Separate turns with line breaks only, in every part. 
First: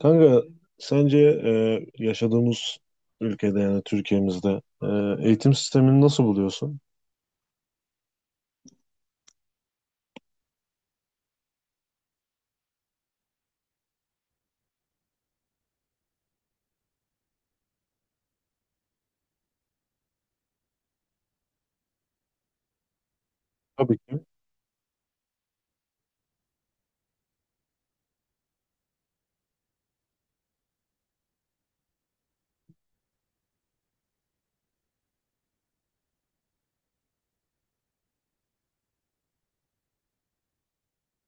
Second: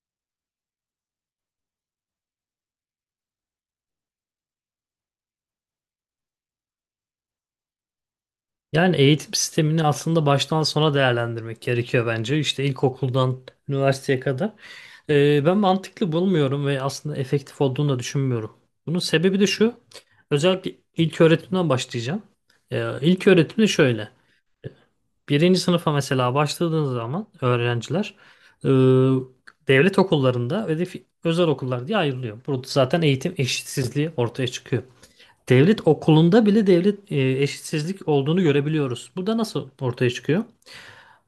Kanka, sence yaşadığımız ülkede, yani Türkiye'mizde, eğitim sistemini nasıl buluyorsun?
Yani eğitim sistemini aslında baştan sona değerlendirmek gerekiyor bence. İşte ilkokuldan üniversiteye kadar. Ben mantıklı bulmuyorum ve aslında efektif olduğunu da düşünmüyorum. Bunun sebebi de şu. Özellikle ilk öğretimden başlayacağım. İlk öğretim de
Tabii
şöyle.
ki.
Birinci sınıfa mesela başladığınız zaman öğrenciler e, devlet okullarında ve de özel okullar diye ayrılıyor. Burada zaten eğitim eşitsizliği ortaya çıkıyor. Devlet okulunda bile devlet eşitsizlik olduğunu görebiliyoruz. Bu da nasıl ortaya çıkıyor?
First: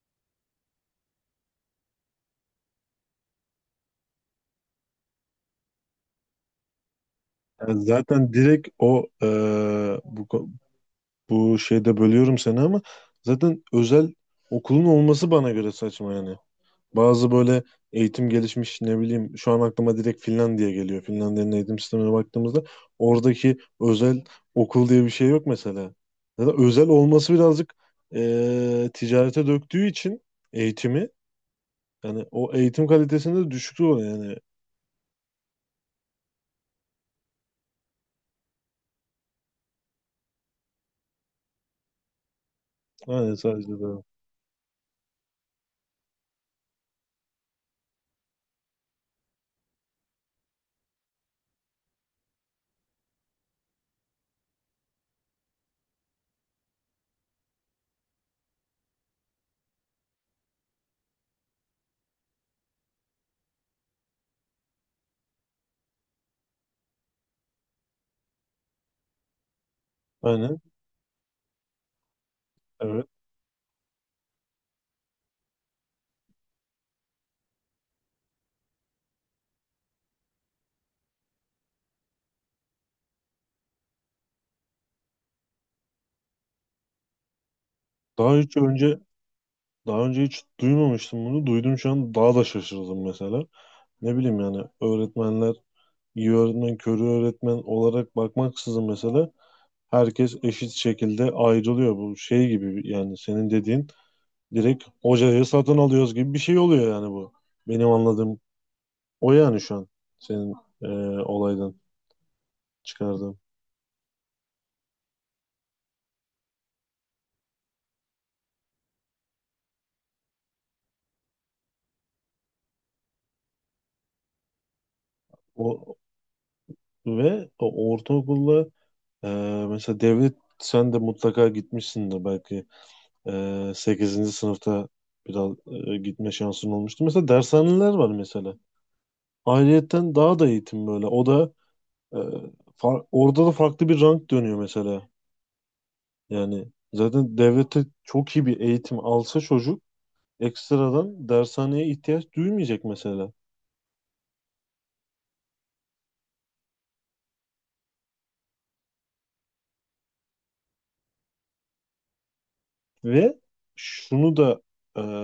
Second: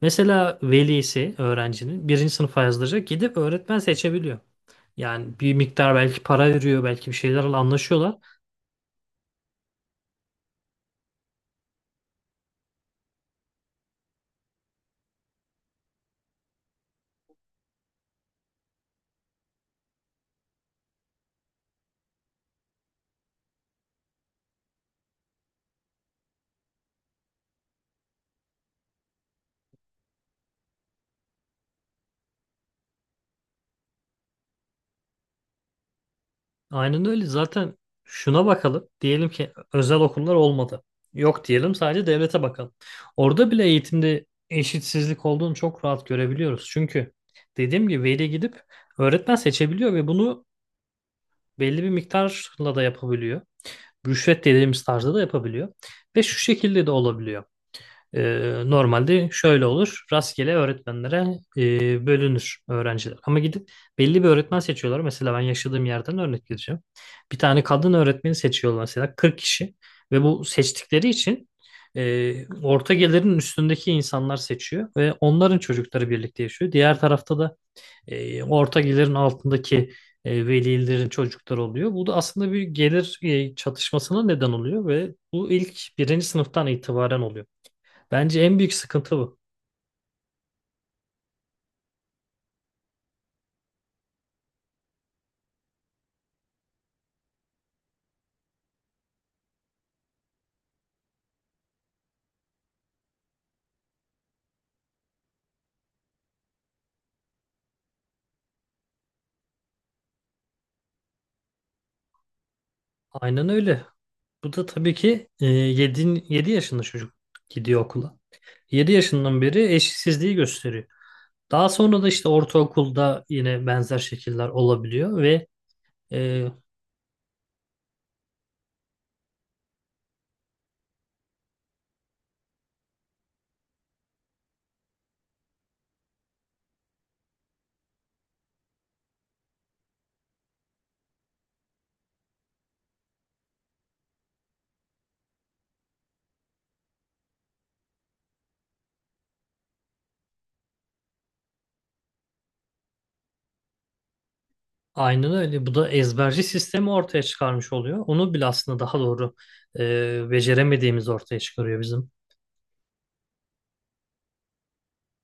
Mesela velisi öğrencinin birinci sınıfa yazdıracak gidip öğretmen seçebiliyor. Yani bir miktar belki para veriyor, belki bir şeylerle
Yani
anlaşıyorlar.
zaten direkt bu, bu şeyde bölüyorum seni, ama zaten özel okulun olması bana göre saçma yani. Bazı böyle eğitim gelişmiş, ne bileyim, şu an aklıma direkt Finlandiya geliyor. Finlandiya'nın eğitim sistemine baktığımızda oradaki özel okul diye bir şey yok mesela. Ya da özel olması birazcık ticarete döktüğü için eğitimi, yani o eğitim kalitesinde düşüklüğü oluyor yani.
Aynen öyle. Zaten şuna bakalım. Diyelim ki özel okullar olmadı. Yok diyelim, sadece devlete bakalım.
Aynen,
Orada bile
sadece de.
eğitimde eşitsizlik olduğunu çok rahat görebiliyoruz. Çünkü dediğim gibi veli gidip öğretmen seçebiliyor ve bunu belli bir miktarla da yapabiliyor. Rüşvet dediğimiz tarzda da yapabiliyor. Ve şu şekilde de olabiliyor. Normalde şöyle olur: rastgele öğretmenlere bölünür öğrenciler. Ama gidip belli bir öğretmen seçiyorlar. Mesela ben yaşadığım yerden örnek vereceğim. Bir tane kadın öğretmeni seçiyorlar mesela, 40 kişi. Ve bu
Aynen,
seçtikleri için orta
evet.
gelirin üstündeki insanlar seçiyor. Ve onların çocukları birlikte yaşıyor. Diğer tarafta da orta gelirin altındaki velilerin çocukları oluyor. Bu da aslında bir gelir çatışmasına neden oluyor ve bu ilk birinci sınıftan itibaren oluyor.
Daha
Bence
hiç
en büyük
önce
sıkıntı bu.
Daha önce hiç duymamıştım bunu. Duydum, şu an daha da şaşırdım mesela. Ne bileyim yani, öğretmenler iyi öğretmen, körü öğretmen olarak bakmaksızın mesela herkes eşit şekilde ayrılıyor. Bu şey gibi yani senin dediğin, direkt hocayı satın alıyoruz gibi bir şey oluyor yani bu. Benim anladığım o, yani şu an senin e, olaydan çıkardığım.
Aynen öyle. Bu da tabii ki, 7 yaşında çocuk gidiyor okula. 7 yaşından beri eşitsizliği gösteriyor. Daha sonra da işte ortaokulda yine benzer şekiller olabiliyor ve
O,
e,
Ve o ortaokulda, e, mesela devlet, sen de mutlaka gitmişsin de belki, 8. sınıfta biraz gitme şansın olmuştu. Mesela dershaneler var mesela. Ayrıyetten daha da eğitim böyle. O da e, orada da farklı bir rank dönüyor mesela. Yani zaten devlete çok iyi bir eğitim alsa çocuk ekstradan dershaneye ihtiyaç duymayacak mesela.
aynen öyle. Bu da ezberci sistemi ortaya çıkarmış oluyor. Onu bile aslında daha doğru beceremediğimiz ortaya çıkarıyor bizim.
Ve şunu da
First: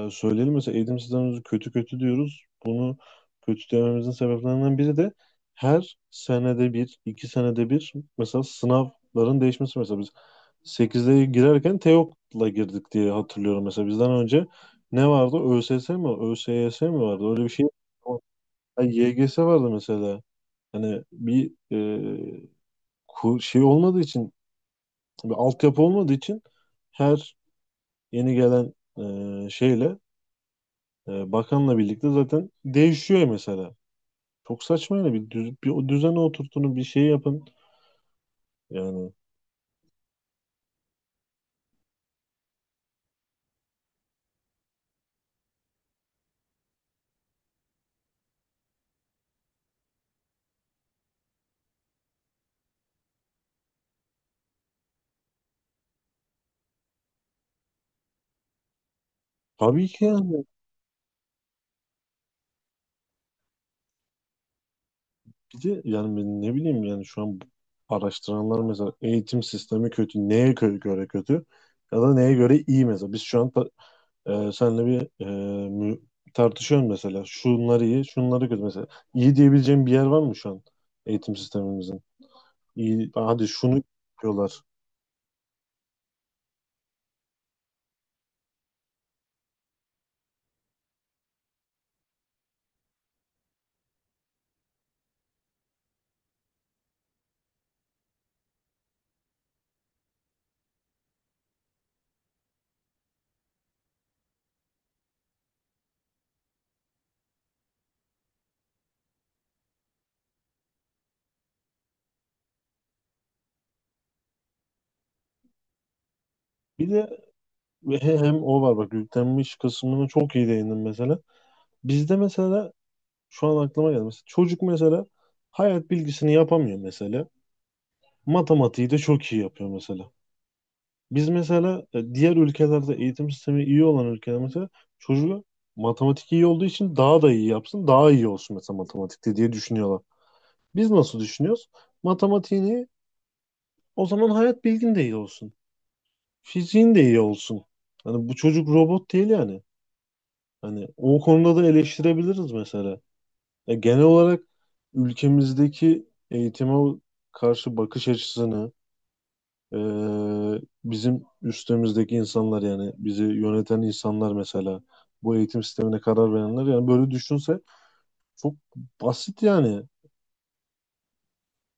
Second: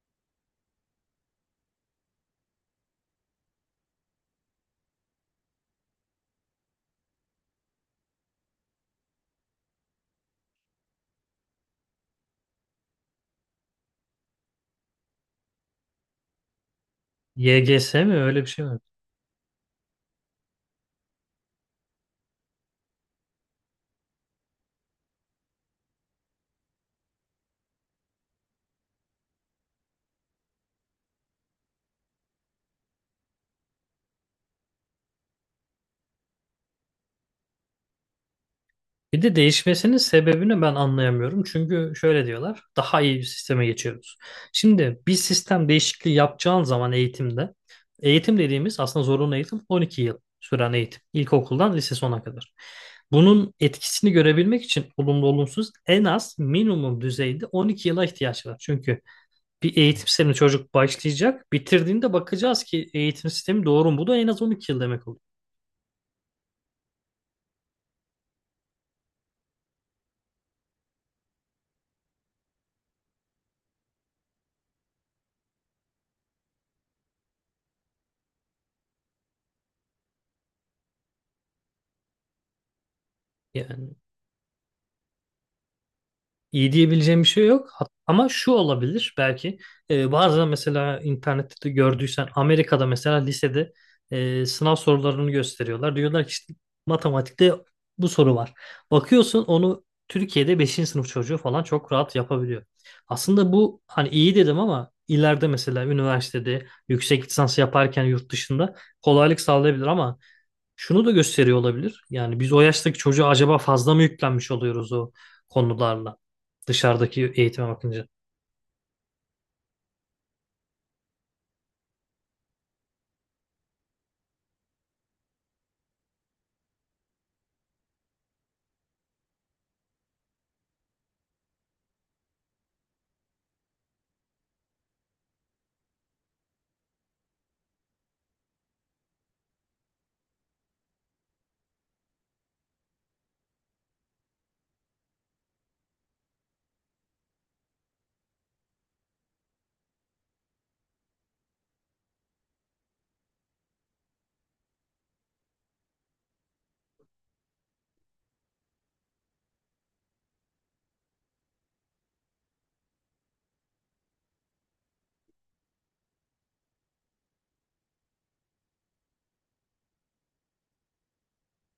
söyleyelim, mesela eğitim sistemimizi kötü kötü diyoruz. Bunu kötü dememizin sebeplerinden biri de her senede bir, iki senede bir mesela sınavların değişmesi, mesela biz 8'de girerken Teok'la girdik diye hatırlıyorum mesela. Bizden önce ne vardı? ÖSS mi? ÖSYS mi vardı? Öyle bir şey.
YGS mi,
O-
öyle bir şey mi?
Ay, YGS vardı mesela. Hani bir şey olmadığı için, bir altyapı olmadığı için, her yeni gelen şeyle, bakanla birlikte zaten değişiyor mesela. Çok saçma yani. Bir o düzene oturtun, bir şey yapın. Yani
Bir de değişmesinin sebebini ben anlayamıyorum. Çünkü şöyle diyorlar: daha iyi bir sisteme geçiyoruz. Şimdi bir sistem değişikliği yapacağın zaman eğitimde, eğitim dediğimiz aslında zorunlu eğitim, 12 yıl süren eğitim. İlkokuldan lise sona kadar. Bunun etkisini görebilmek için olumlu olumsuz en az minimum düzeyde 12 yıla ihtiyaç var. Çünkü bir
tabii ki
eğitim sistemine
yani.
çocuk başlayacak. Bitirdiğinde bakacağız ki eğitim sistemi doğru mu? Bu da en az 12 yıl demek oluyor.
Bir de yani ben, ne bileyim yani, şu an araştıranlar mesela eğitim sistemi kötü. Göre kötü? Ya da neye göre iyi mesela. Biz şu an seninle bir mü- tartışıyoruz mesela. Şunlar iyi, şunları kötü mesela. İyi diyebileceğim bir yer var mı şu an eğitim sistemimizin? İyi, hadi şunu
Yani
yapıyorlar.
iyi diyebileceğim bir şey yok. Ama şu olabilir belki. Bazen mesela internette de gördüysen, Amerika'da mesela lisede sınav sorularını gösteriyorlar. Diyorlar ki işte matematikte bu soru var. Bakıyorsun, onu Türkiye'de beşinci sınıf çocuğu falan çok rahat yapabiliyor. Aslında bu hani iyi dedim ama ileride mesela üniversitede yüksek lisans yaparken yurt dışında kolaylık sağlayabilir, ama şunu da gösteriyor olabilir. Yani biz o yaştaki çocuğa acaba fazla mı yüklenmiş oluyoruz o konularla,
Bir de
dışarıdaki eğitime bakınca.
hem o var bak, yüklenmiş kısmını çok iyi değindim mesela. Bizde mesela şu an aklıma geldi. Mesela çocuk mesela hayat bilgisini yapamıyor mesela. Matematiği de çok iyi yapıyor mesela. Biz mesela diğer ülkelerde, eğitim sistemi iyi olan ülkelerde mesela, çocuğu matematik iyi olduğu için daha da iyi yapsın, daha iyi olsun mesela matematikte diye düşünüyorlar. Biz nasıl düşünüyoruz? Matematiğin iyi, o zaman hayat bilgin de iyi olsun. Fiziğin de iyi olsun. Hani bu çocuk robot değil yani. Hani o konuda da eleştirebiliriz mesela. Genel olarak ülkemizdeki eğitime karşı bakış açısını. Bizim üstümüzdeki insanlar, yani bizi yöneten insanlar mesela, bu eğitim sistemine karar verenler, yani böyle düşünse çok basit yani.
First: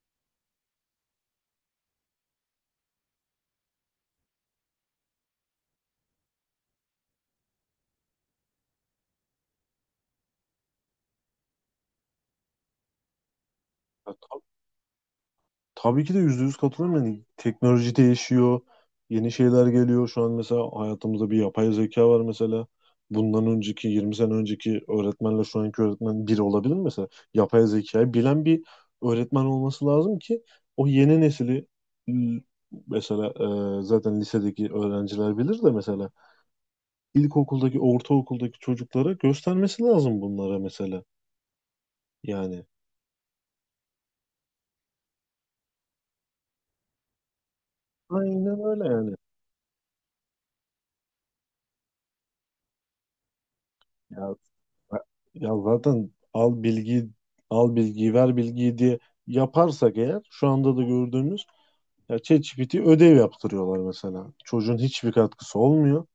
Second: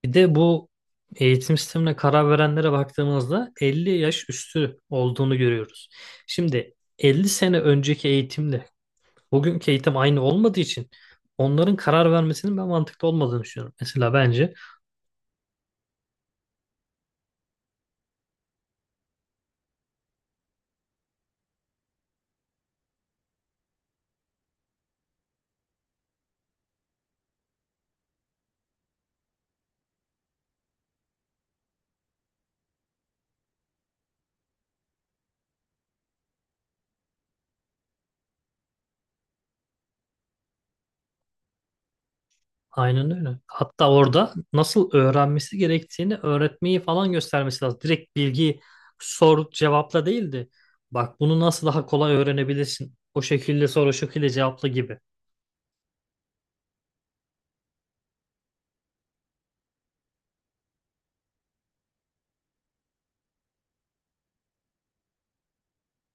Bir de bu eğitim sistemine karar verenlere baktığımızda 50 yaş üstü olduğunu görüyoruz. Şimdi 50 sene önceki eğitimle bugünkü eğitim aynı olmadığı için onların karar vermesinin ben mantıklı olmadığını düşünüyorum. Mesela bence
Tabii ki de %100 katılıyorum. Yani teknoloji değişiyor. Yeni şeyler geliyor. Şu an mesela hayatımızda bir yapay zeka var mesela. Bundan önceki 20 sene önceki öğretmenle şu anki öğretmen bir olabilir mi mesela? Yapay zekayı bilen bir öğretmen olması lazım ki o yeni nesili l- mesela, zaten lisedeki öğrenciler bilir de mesela ilkokuldaki, ortaokuldaki çocuklara göstermesi lazım bunlara mesela. Yani
aynen öyle. Hatta orada nasıl öğrenmesi gerektiğini öğretmeyi falan göstermesi lazım. Direkt bilgi
aynen öyle yani.
sor cevapla değildi. Bak, bunu nasıl daha kolay öğrenebilirsin. O şekilde sor, o şekilde
Ya,
cevapla gibi.
Zaten, al bilgiyi ver bilgiyi diye yaparsak eğer, şu anda da gördüğümüz ya ChatGPT ödev yaptırıyorlar mesela. Çocuğun hiçbir katkısı olmuyor.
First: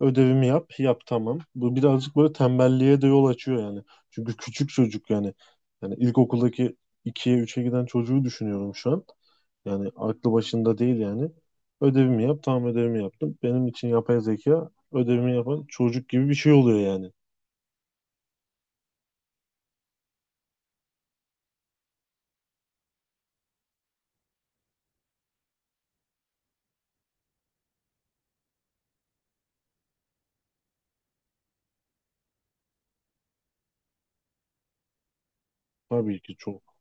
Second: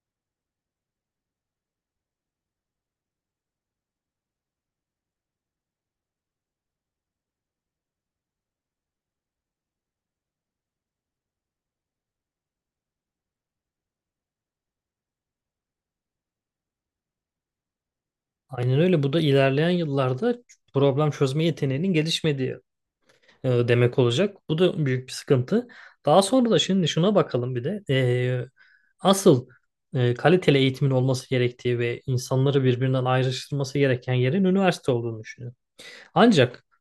Ödevimi yap, yap, tamam. Bu birazcık böyle tembelliğe de yol açıyor yani. Çünkü küçük çocuk yani. Yani ilkokuldaki ikiye üçe giden çocuğu düşünüyorum şu an. Yani aklı başında değil yani. Ödevimi yap, tamam, ödevimi yaptım. Benim için yapay zeka ödevimi yapan çocuk gibi bir şey oluyor yani.
Aynen öyle. Bu da ilerleyen yıllarda problem çözme yeteneğinin gelişmediği demek olacak. Bu da büyük bir sıkıntı. Daha sonra da şimdi şuna bakalım bir de. Asıl kaliteli eğitimin olması gerektiği ve insanları birbirinden ayrıştırması gereken yerin üniversite olduğunu düşünüyorum.
Tabii ki
Ancak
çok.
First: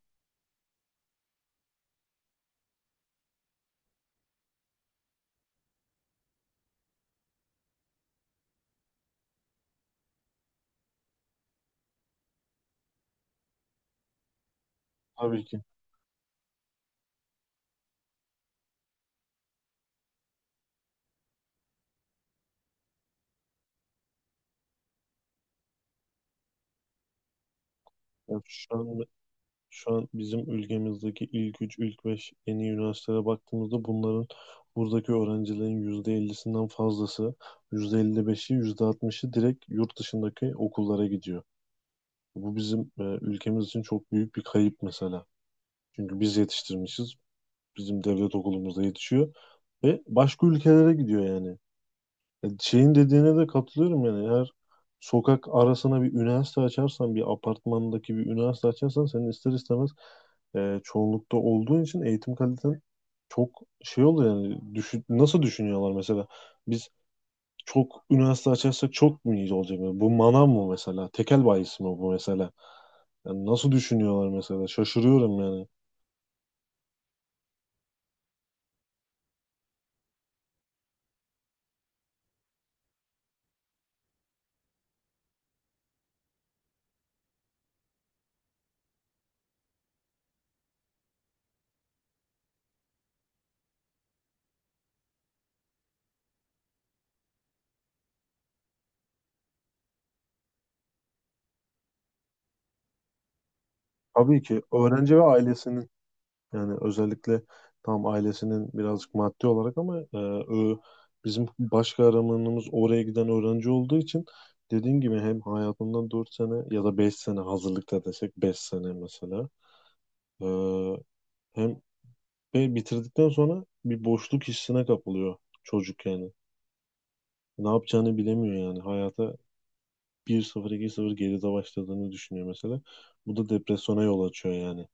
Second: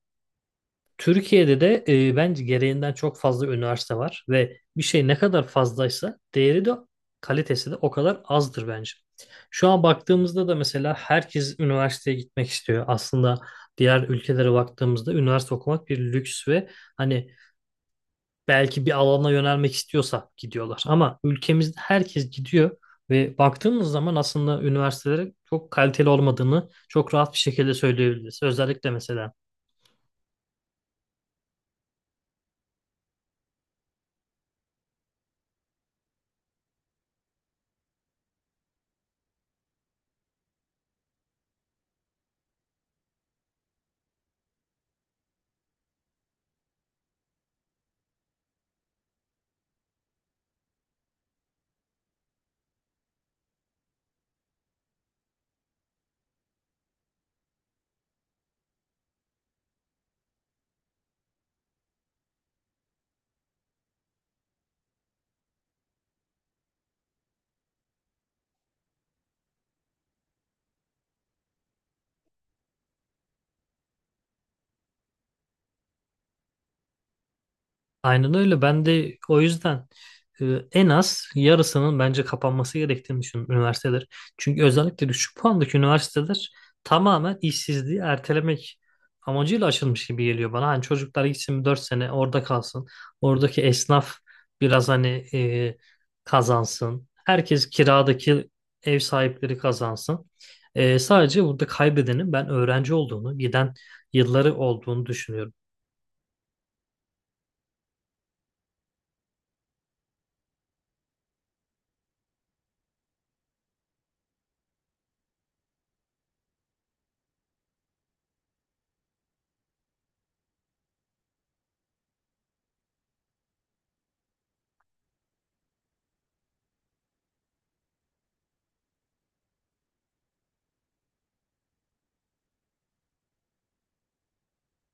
Türkiye'de de bence gereğinden çok fazla üniversite var ve bir şey ne kadar fazlaysa değeri de kalitesi de o kadar azdır bence. Şu an baktığımızda da mesela herkes üniversiteye gitmek istiyor. Aslında diğer ülkelere baktığımızda
Tabii
üniversite
ki.
okumak bir lüks ve hani belki bir alana yönelmek istiyorsa gidiyorlar. Ama ülkemizde herkes gidiyor ve baktığımız zaman aslında üniversitelere çok kaliteli olmadığını çok rahat bir şekilde söyleyebiliriz.
Yani şu
Özellikle
an,
mesela
şu an bizim ülkemizdeki ilk 3, ilk 5 en iyi üniversitelere baktığımızda bunların, buradaki öğrencilerin %50'sinden fazlası, %55'i, %60'ı direkt yurt dışındaki okullara gidiyor. Bu bizim, ülkemiz için çok büyük bir kayıp mesela. Çünkü biz yetiştirmişiz, bizim devlet okulumuzda yetişiyor ve başka ülkelere gidiyor yani. Şeyin dediğine de katılıyorum yani. Eğer sokak arasına bir üniversite açarsan, bir apartmandaki bir üniversite açarsan, senin ister istemez çoğunlukta olduğun için eğitim kaliten çok şey oluyor yani. Düşün, nasıl düşünüyorlar mesela? Biz çok üniversite açarsak çok mu iyi olacak? Yani bu manav mı mesela, tekel bayisi mi bu mesela? Yani nasıl düşünüyorlar mesela? Şaşırıyorum yani.
aynen öyle. Ben de o yüzden e, en az yarısının bence kapanması gerektiğini düşünüyorum üniversiteler. Çünkü özellikle düşük puandaki üniversiteler tamamen işsizliği ertelemek amacıyla açılmış gibi geliyor bana. Hani çocuklar gitsin, 4 sene orada kalsın. Oradaki esnaf biraz hani e, kazansın. Herkes, kiradaki ev sahipleri kazansın. Sadece burada kaybedenin ben öğrenci olduğunu, giden
Tabii
yılları
ki
olduğunu
öğrenci ve
düşünüyorum.
ailesinin. Yani özellikle tam ailesinin birazcık maddi olarak, ama bizim baş kahramanımız oraya giden öğrenci olduğu için, dediğim gibi hem hayatından 4 sene ya da 5 sene, hazırlıkta desek 5 sene mesela, e, hem ve bitirdikten sonra bir boşluk hissine kapılıyor çocuk yani. Ne yapacağını bilemiyor yani. Hayata bir 0 iki 0 geride başladığını düşünüyor mesela. Bu da depresyona yol açıyor yani.